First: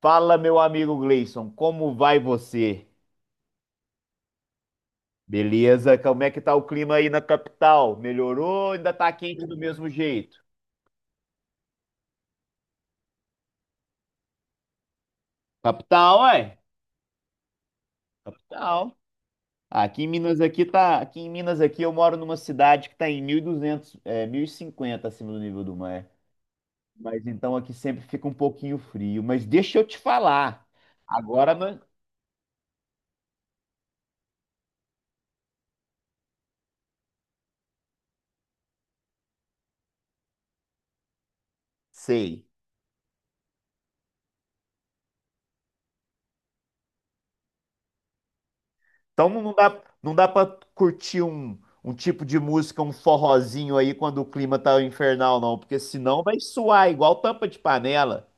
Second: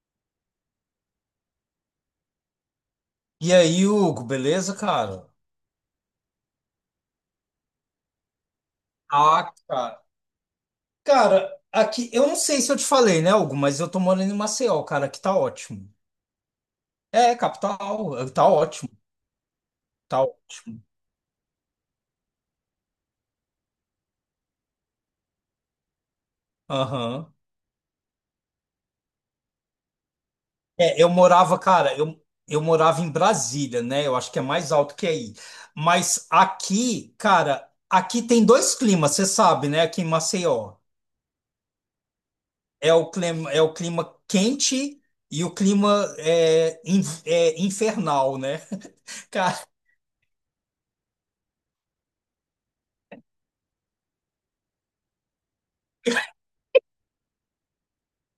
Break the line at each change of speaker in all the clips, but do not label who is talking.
Fala, meu amigo Gleison, como vai você?
E aí, Hugo, beleza, cara?
Beleza? Como é que tá o clima aí na capital? Melhorou ou ainda tá quente
Ah,
do mesmo
cara.
jeito?
Cara, aqui, eu não sei se eu te falei, né, Hugo, mas eu tô morando em Maceió, cara, aqui tá ótimo.
Capital, ué?
É, capital, tá ótimo,
Capital. Aqui em
tá
Minas aqui
ótimo.
tá, aqui em Minas aqui eu moro numa cidade que tá em 1200, é, 1050 acima do nível do mar. Mas
Aham.
então aqui sempre fica um pouquinho frio, mas deixa eu te falar.
É, eu
Agora,
morava,
não
cara, eu morava em Brasília, né? Eu acho que é mais alto que aí. Mas aqui, cara, aqui tem dois climas, você sabe, né, aqui em Maceió.
sei.
É o clima quente e o clima é infernal, né?
Então não não
Cara.
dá, não dá para curtir um, um tipo de música, um forrozinho aí quando o clima tá infernal, não, porque senão vai suar igual tampa de panela.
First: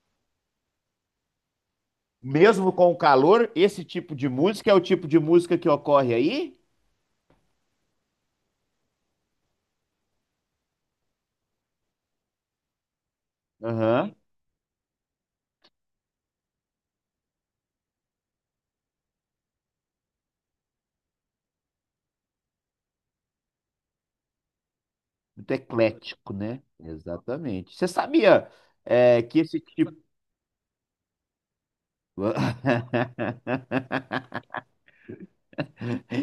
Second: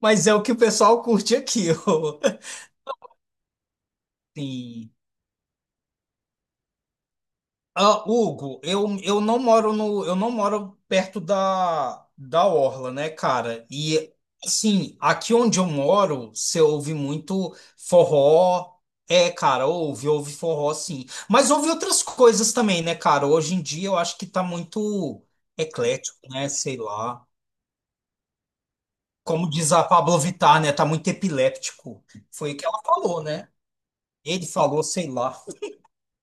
Mas é o que o pessoal curte aqui. Ó.
Mesmo com o calor, esse tipo de música é o
Sim.
tipo de música que ocorre aí?
Ah, Hugo, eu não moro no, eu não moro perto da, da orla, né, cara?
Aham.
E assim, aqui onde eu moro, você ouve muito forró. É, cara, ouve forró, sim. Mas ouve outras coisas também, né, cara? Hoje em dia eu acho que tá muito
Muito
eclético,
eclético,
né?
né?
Sei lá.
Exatamente. Você sabia, é, que
Como
esse
diz a
tipo.
Pablo Vittar, né? Tá muito epiléptico. Foi o que ela falou, né? Ele falou, sei lá.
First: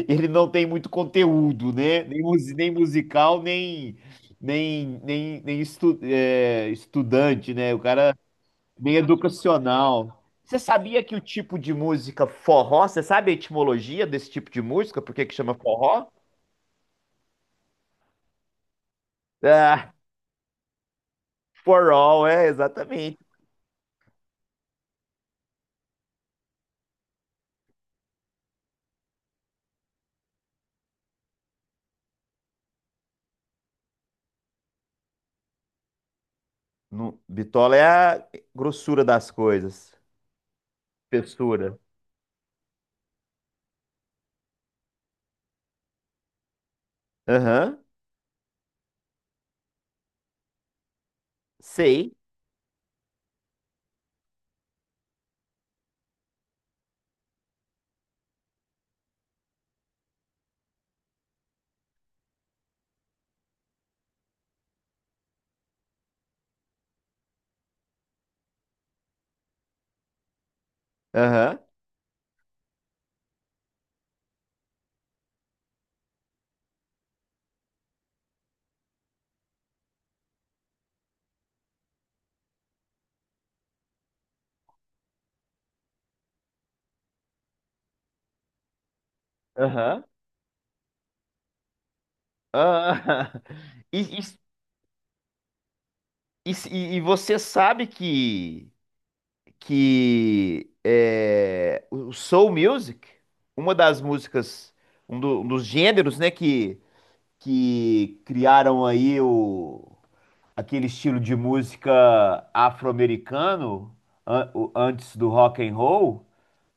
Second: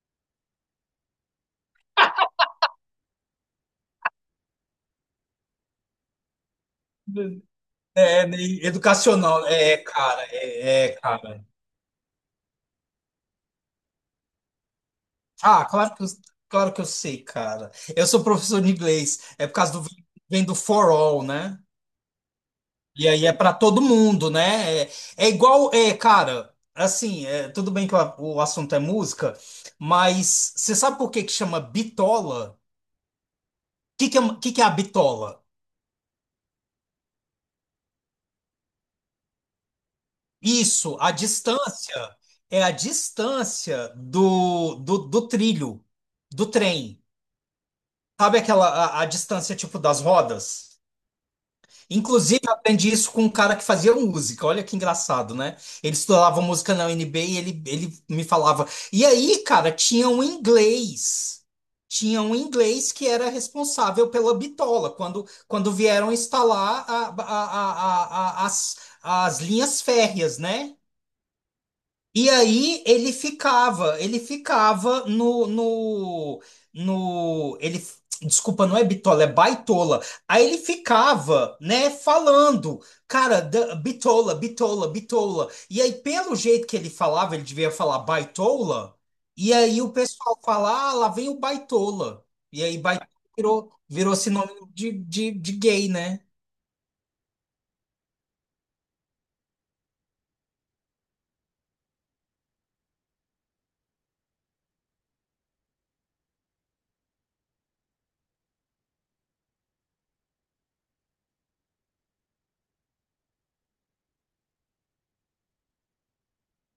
Ele não tem muito conteúdo, né? Nem, nem musical, nem, nem, nem, estudante, né? O cara.
É, né,
Meio
educacional,
educacional.
cara,
Você sabia que o
cara.
tipo de música forró, você sabe a etimologia desse tipo de música? Por que que chama
Ah, claro que
forró?
eu, claro que eu sei, cara. Eu sou professor de inglês, é por causa do
Ah,
vem do for all, né?
forró, é,
E
exatamente.
aí é para todo mundo, né? Cara, assim, tudo bem que o assunto é música, mas você sabe por que que chama bitola? O que que é a bitola?
No, bitola é a grossura das coisas.
Isso, a
Espessura.
distância é a distância do trilho, do trem.
Aham,
Sabe aquela a distância tipo das rodas?
sei.
Inclusive, eu aprendi isso com um cara que fazia música. Olha que engraçado, né? Ele estudava música na UNB e ele me falava. E aí, cara, tinha um inglês. Tinha um inglês que era responsável pela bitola, quando vieram instalar as, as linhas férreas, né?
Aham,
E aí ele ficava no. Desculpa, não é bitola, é baitola. Aí ele ficava, né, falando, cara, bitola, bitola, bitola. E aí pelo jeito que ele falava, ele devia falar baitola. E aí o
aham,
pessoal fala, ah, lá vem o baitola. E aí baitola
aham.
virou, virou
E,
sinônimo de gay, né?
e você sabe que é, o soul music, uma das músicas, um dos gêneros, né, que criaram aí o, aquele estilo de música afro-americano antes do rock and roll,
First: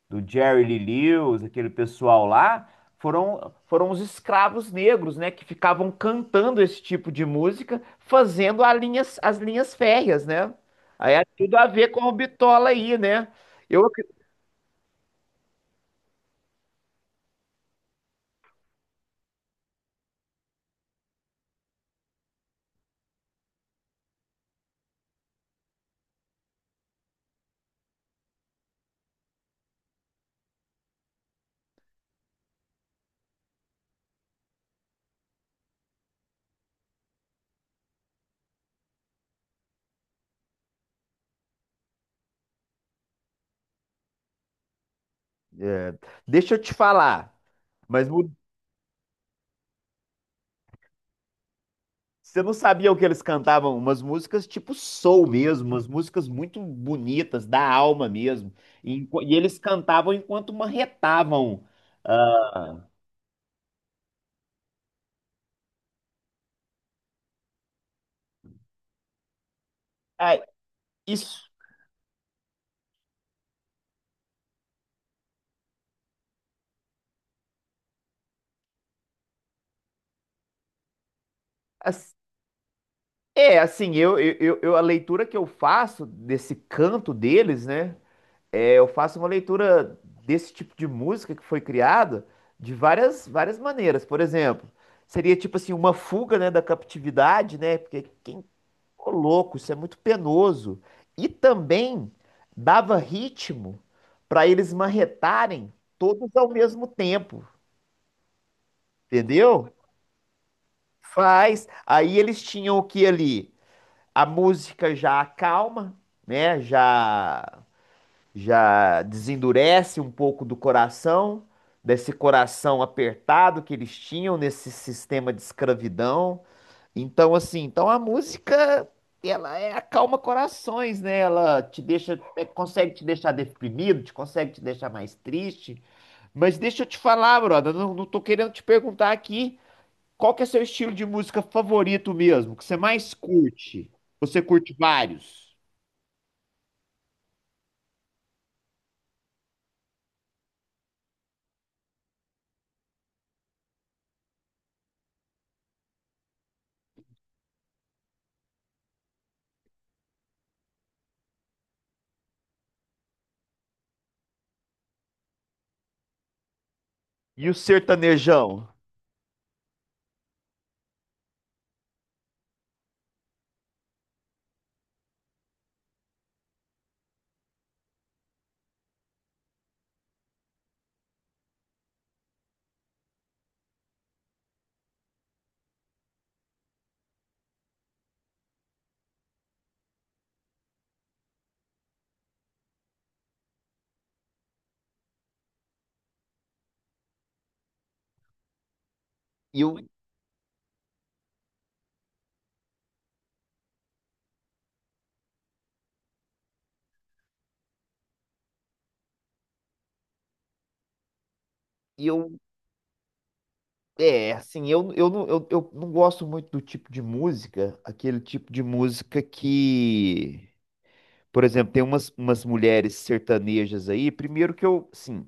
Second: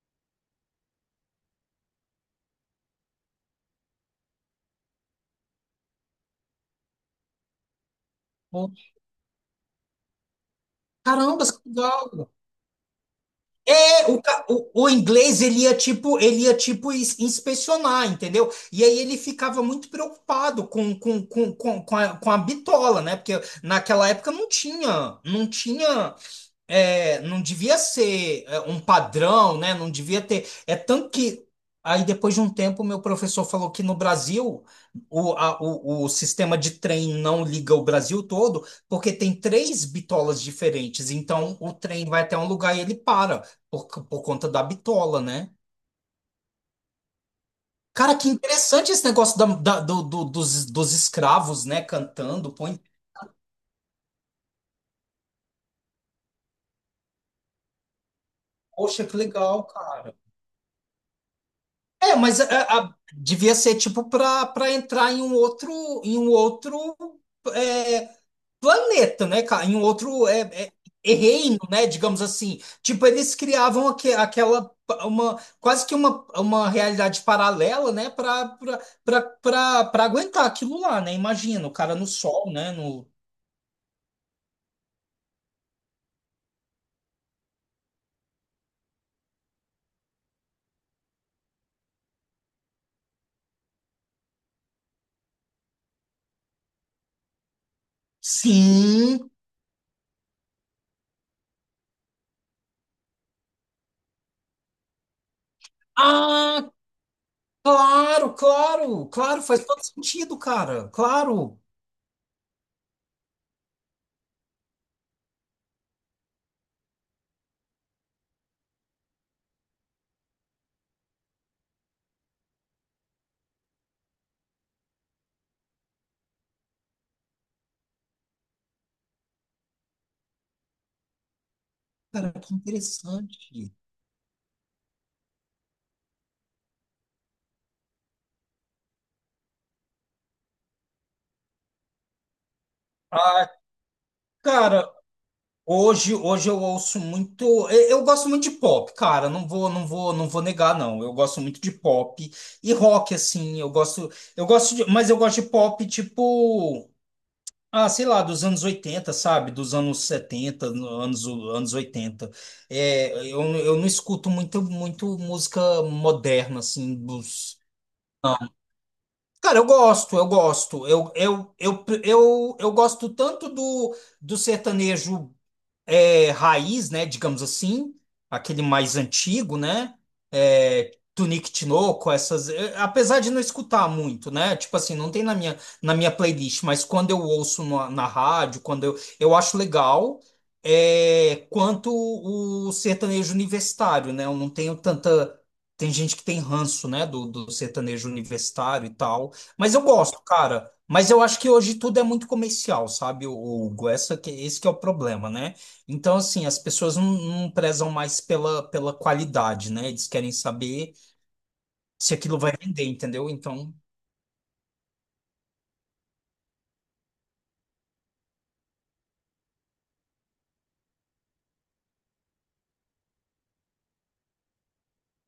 do Jerry Lee Lewis, aquele pessoal lá, foram os escravos negros, né, que ficavam cantando esse tipo de música, fazendo
Pô,
as linhas férreas, né? Aí é
caramba,
tudo a
que
ver com o
legal.
Bitola aí, né? Eu, ac-
É, o inglês ele ia tipo inspecionar, entendeu? E aí ele ficava muito preocupado com a bitola, né? Porque naquela época não tinha, não tinha não devia ser um padrão, né? Não devia ter. É tanto que aí depois de um tempo meu professor falou que no Brasil o sistema de trem não liga o Brasil todo porque tem três bitolas diferentes. Então o trem vai até um lugar e ele para por, por conta da bitola, né?
é, Deixa eu te falar, mas
Cara, que interessante esse negócio dos escravos, né?
você não
Cantando, põe.
sabia o que eles cantavam? Umas músicas tipo soul mesmo, umas músicas muito bonitas, da alma mesmo. E,
Poxa, que
e eles
legal,
cantavam
cara.
enquanto marretavam.
É, mas
Ah,
devia ser tipo para entrar em um outro é, planeta, né, cara? Em um outro
ah,
é
isso,
reino, né? Digamos assim. Tipo, eles criavam aquela uma quase que uma realidade paralela, né? Para para aguentar aquilo lá, né? Imagina o cara no
as-
sol, né? No
assim, a leitura que eu faço desse canto deles, né? É, eu faço uma leitura desse tipo de música que foi criada de várias, várias maneiras. Por exemplo, seria tipo assim, uma fuga, né, da captividade, né? Porque quem... Ô,
sim.
louco, isso é muito penoso. E também dava ritmo para eles marretarem todos ao
Ah,
mesmo tempo,
claro, claro, claro. Faz
entendeu?
todo sentido, cara. Claro.
Faz. Aí eles tinham o que ali? A música já acalma, né? Já já desendurece um pouco do coração, desse coração apertado que eles tinham nesse sistema de escravidão. Então, assim, então a música, ela é acalma corações, né? Ela te deixa,
Cara,
é,
que
consegue te deixar
interessante.
deprimido, te consegue te deixar mais triste. Mas deixa eu te falar, brother, não, não tô querendo te perguntar aqui qual que é seu estilo de música favorito mesmo, que você mais curte. Você curte
Cara,
vários.
hoje, hoje eu ouço muito. Eu gosto muito de pop, cara. Não vou negar, não. Eu gosto muito de pop e rock, assim. Eu gosto de, mas eu gosto de pop tipo, ah, sei lá, dos anos oitenta sabe? Dos anos setenta, anos oitenta. É, eu não escuto muito música moderna, assim,
E o
dos. Não.
sertanejão?
Cara, eu gosto, eu gosto. Eu gosto tanto do, do sertanejo raiz, né, digamos assim, aquele mais antigo, né, é, Tunique Tinoco, essas, é, apesar de não escutar muito, né, tipo assim, não tem na minha playlist, mas quando eu ouço na rádio, quando eu acho legal, é, quanto o sertanejo universitário, né, eu não tenho tanta, tem gente que tem ranço, né, do sertanejo universitário e tal,
E eu,
mas eu gosto, cara, mas eu acho que hoje tudo é muito comercial, sabe, o Hugo? Esse que é o problema, né? Então, assim, as pessoas não, não prezam mais pela, pela qualidade, né? Eles querem saber
e
se
eu,
aquilo vai vender, entendeu? Então,
assim, eu não gosto muito do tipo de música, aquele tipo de música que... Por exemplo, tem umas, umas mulheres sertanejas aí. Primeiro que eu, sim,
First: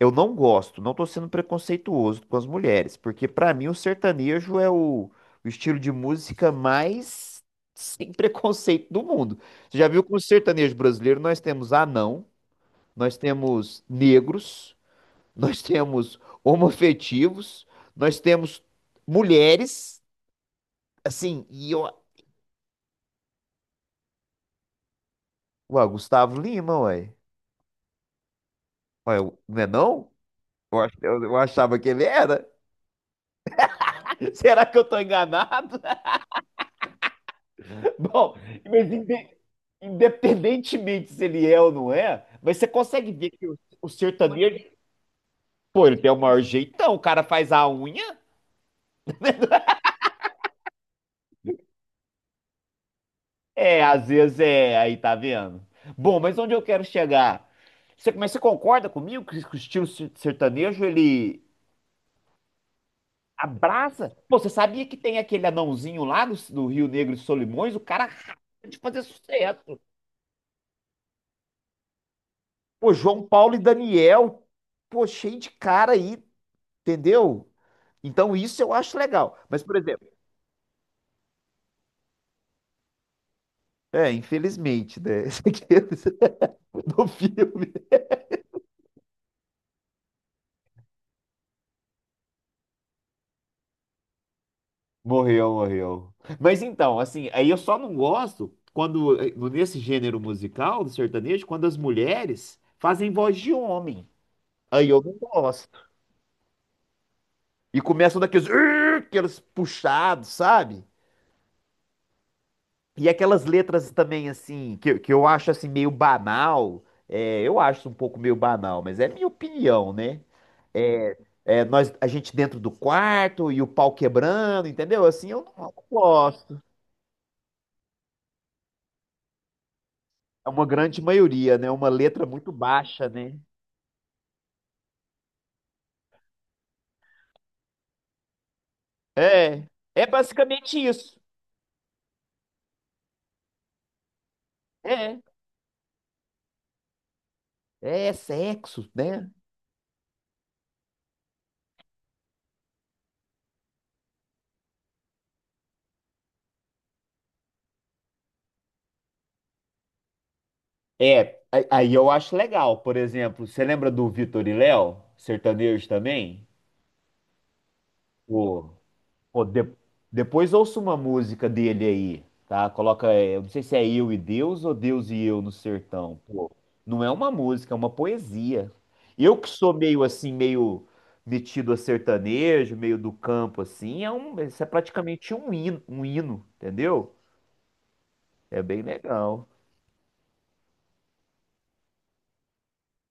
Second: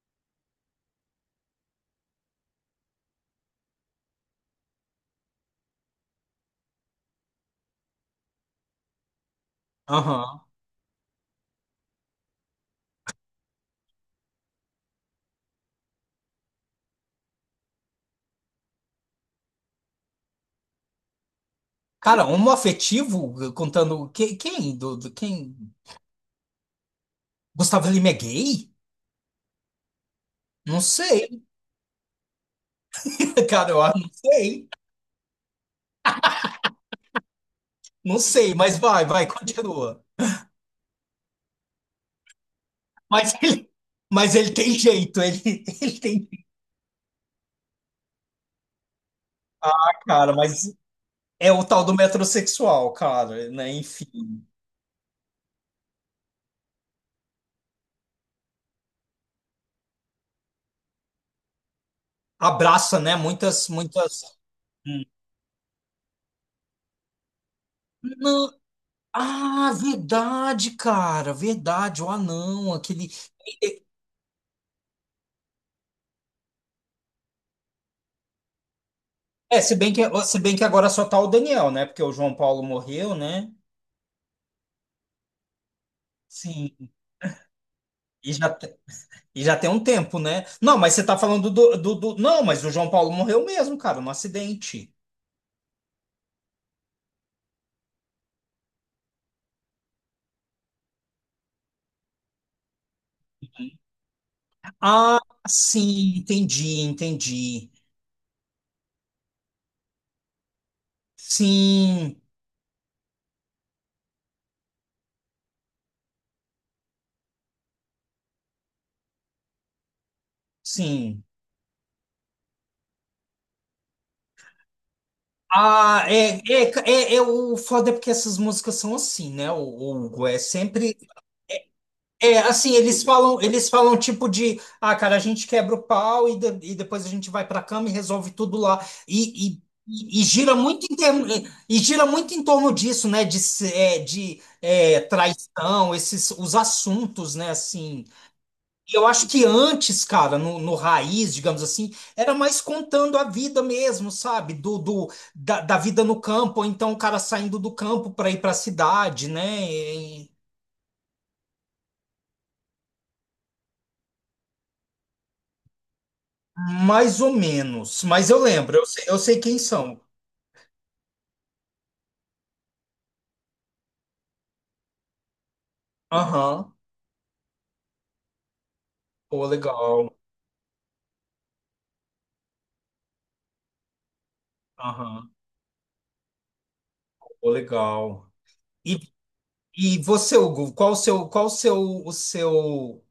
eu não gosto, não tô sendo preconceituoso com as mulheres, porque pra mim o sertanejo é o estilo de música mais sem preconceito do mundo. Você já viu que no
aham.
sertanejo brasileiro nós temos anão, nós temos negros, nós temos homoafetivos, nós temos mulheres, assim, e eu...
Cara, homoafetivo, contando... que- Quem? Quem?
Ué, Gustavo Lima, ué.
Gustavo Lima é gay?
Ué, não é não? Eu,
Não
eu
sei,
achava que ele era.
cara, eu não
Será
sei.
que eu tô enganado?
Não
Bom,
sei, mas
mas
vai, vai, continua.
independentemente se ele é ou não é, mas você consegue ver
Mas
que
ele,
o
mas ele
sertanejo,
tem jeito, ele,
pô, ele
ele
tem o
tem...
maior jeitão, o cara faz a unha.
Cara, mas é o tal do metrosexual, cara, né?
É, às vezes
Enfim.
é, aí tá vendo? Bom, mas onde eu quero chegar? Você, mas você concorda comigo que o estilo sertanejo, ele
Abraça, né? Muitas,
abraça?
muitas...
Pô, você sabia que tem aquele anãozinho lá do, do Rio Negro e Solimões? O cara
Não,
de fazer
ah,
sucesso.
verdade, cara, verdade, o anão,
Pô,
aquele.
João Paulo e Daniel, pô, cheio de cara aí. Entendeu? Então isso eu acho legal.
É,
Mas, por
se bem que,
exemplo,
se bem que agora só tá o Daniel, né? Porque o João Paulo morreu, né?
é, infelizmente, né? Esse aqui é do
Sim,
filme.
e e já tem um tempo, né? Não, mas você tá falando Não, mas o João Paulo morreu mesmo, cara, no acidente.
Morreu, morreu. Mas então, assim, aí eu só não gosto quando, nesse gênero musical do sertanejo, quando as mulheres fazem voz de homem. Aí eu não
Ah,
gosto.
sim, entendi, entendi.
E começam daqueles, "Ur", aqueles puxados, sabe?
Sim,
E aquelas letras também, assim, que eu acho, assim, meio banal. É, eu acho um pouco meio banal, mas é minha opinião, né? É,
sim.
é, nós, a gente dentro do quarto e o pau quebrando, entendeu? Assim, eu não
Ah, é,
gosto.
é, é o foda é porque essas músicas são assim, né? O Hugo é
É uma
sempre
grande maioria, né? Uma letra
É,
muito
assim,
baixa, né?
eles falam tipo de, ah, cara, a gente quebra o pau e depois a gente vai para a cama e resolve tudo lá.
É, é
E gira
basicamente
muito em
isso.
e gira muito em torno disso, né? De, se- é, de é,
É,
traição, esses os assuntos, né? Assim,
é sexo,
e eu acho
né?
que antes, cara, no, no raiz, digamos assim, era mais contando a vida mesmo, sabe? Da vida no campo, ou então o cara saindo do campo para ir para a cidade, né?
É, a- aí eu acho legal. Por exemplo, você lembra do Vitor e Léo, sertanejo também?
Mais ou menos, mas eu
Pô,
lembro, eu sei
pô,
quem são.
depois ouça uma música dele aí, tá? Coloca, é, eu não sei se é Eu e Deus ou Deus e Eu no Sertão. Pô,
Aham,
não é uma música, é uma poesia. Eu
pô,
que sou meio
legal.
assim, meio metido a sertanejo, meio do campo assim, é um, isso é
Aham,
praticamente um hino, entendeu?
pô, legal.
É bem
E,
legal.
e você, Hugo, qual o seu, o seu,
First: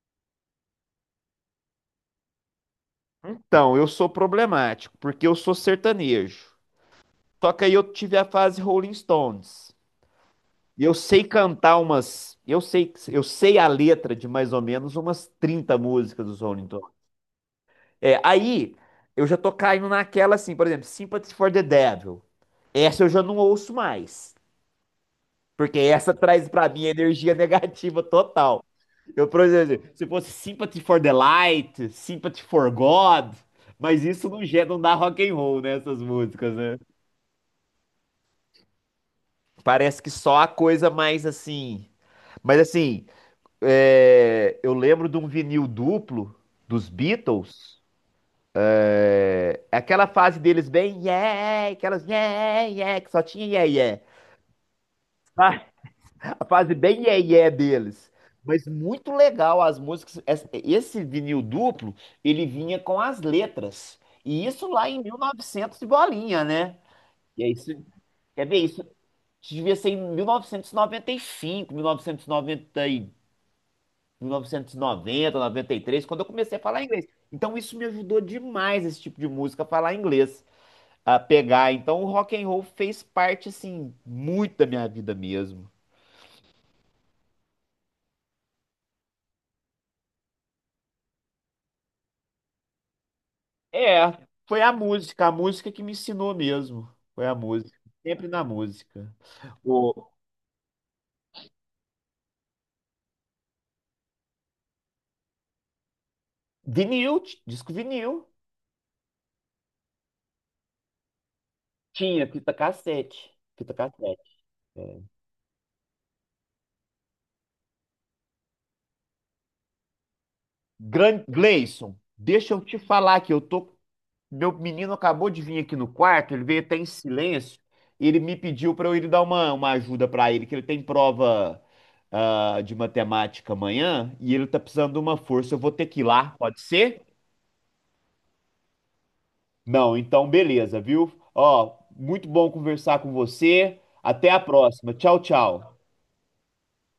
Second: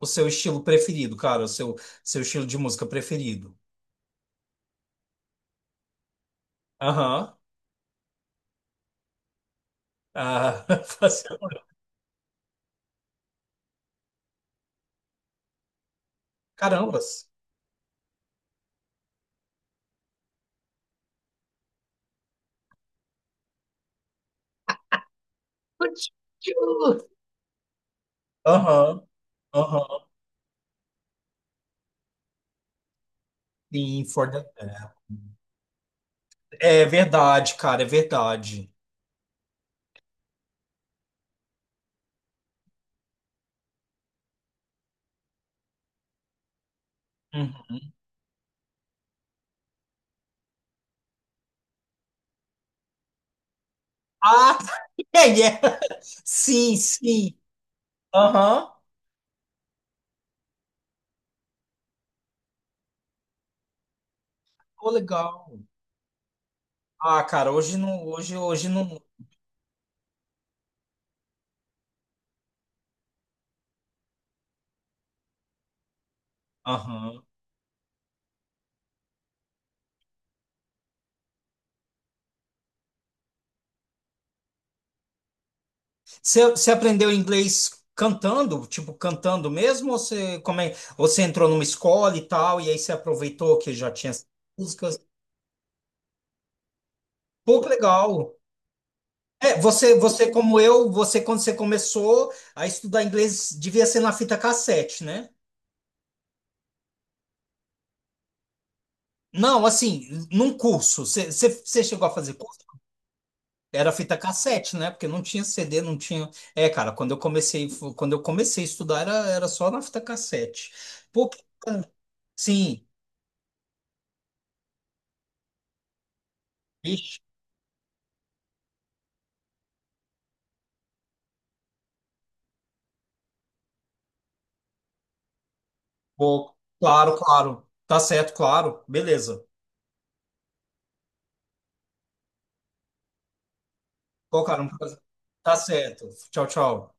o seu estilo preferido, cara? Seu estilo de música preferido?
Então, eu sou problemático, porque eu sou sertanejo.
Aham.
Só que aí eu tive a fase Rolling Stones.
Ah,
E eu sei
fazendo-
cantar umas, eu sei a letra de mais ou menos umas 30 músicas dos Rolling Stones.
carambas.
É, aí eu já tô caindo naquela assim, por exemplo, Sympathy for the Devil. Essa eu já não ouço mais, porque essa traz pra mim energia negativa total.
Aham,
Eu, por exemplo, se
aham.
fosse Sympathy for the Light, Sympathy for God, mas
Sim, For
isso não
the
gera, não
Bell.
dá rock and roll, né, essas músicas, né?
É verdade, cara, é verdade.
Parece que só a coisa mais assim, mas assim, é, eu lembro de um vinil duplo dos
Uhum.
Beatles. É, aquela fase deles bem yeah, aquelas yeah, yeah, que só tinha yeah, yeah.
Ah, é, é.
A fase
Sim,
bem yeah,
sim.
yeah deles. Mas
Aham.
muito legal as músicas. Esse vinil duplo, ele vinha com as letras. E isso lá
Pô,
em
legal.
1900 e novecentos e bolinha, né?
Ah,
E é
cara,
isso,
hoje não, hoje,
quer ver
hoje
isso?
não.
Devia ser em 1995, 1990 e noventa e cinco, mil novecentos e noventa e 1990, 93, quando eu comecei a falar inglês.
Aham.
Então isso me ajudou demais, esse tipo de música, a falar inglês, a pegar. Então o rock and roll fez parte, assim, muito da minha vida mesmo.
Você, você aprendeu inglês cantando, tipo, cantando mesmo, ou você, como é, ou você entrou numa escola e tal, e aí você aproveitou que já
É,
tinha essas
foi
músicas?
a música que me ensinou mesmo. Foi a
Pô, que
música, sempre
legal.
na música.
É,
O
você como eu, você quando você começou a estudar inglês, devia ser na fita cassete, né?
vinil, disco vinil,
Não, assim, num curso. Você chegou a
tinha
fazer
fita
curso?
cassete, fita
Era fita
cassete.
cassete, né? Porque não tinha CD, não tinha. É, cara, quando eu comecei a estudar era, era só na fita cassete. Pô, que-
Gleison, deixa eu te
sim,
falar que eu tô... Meu menino acabou de vir aqui no quarto, ele veio até em
ixi,
silêncio. Ele me pediu para eu ir dar uma ajuda para ele, que ele tem prova, ah, de matemática amanhã e ele tá precisando de uma força. Eu vou ter que ir lá,
pô,
pode ser?
claro, claro. Tá certo, claro. Beleza.
Não, então beleza, viu? Ó, muito bom conversar com você. Até a
Pô, cara, um
próxima.
prazer.
Tchau,
Tá
tchau.
certo. Tchau, tchau.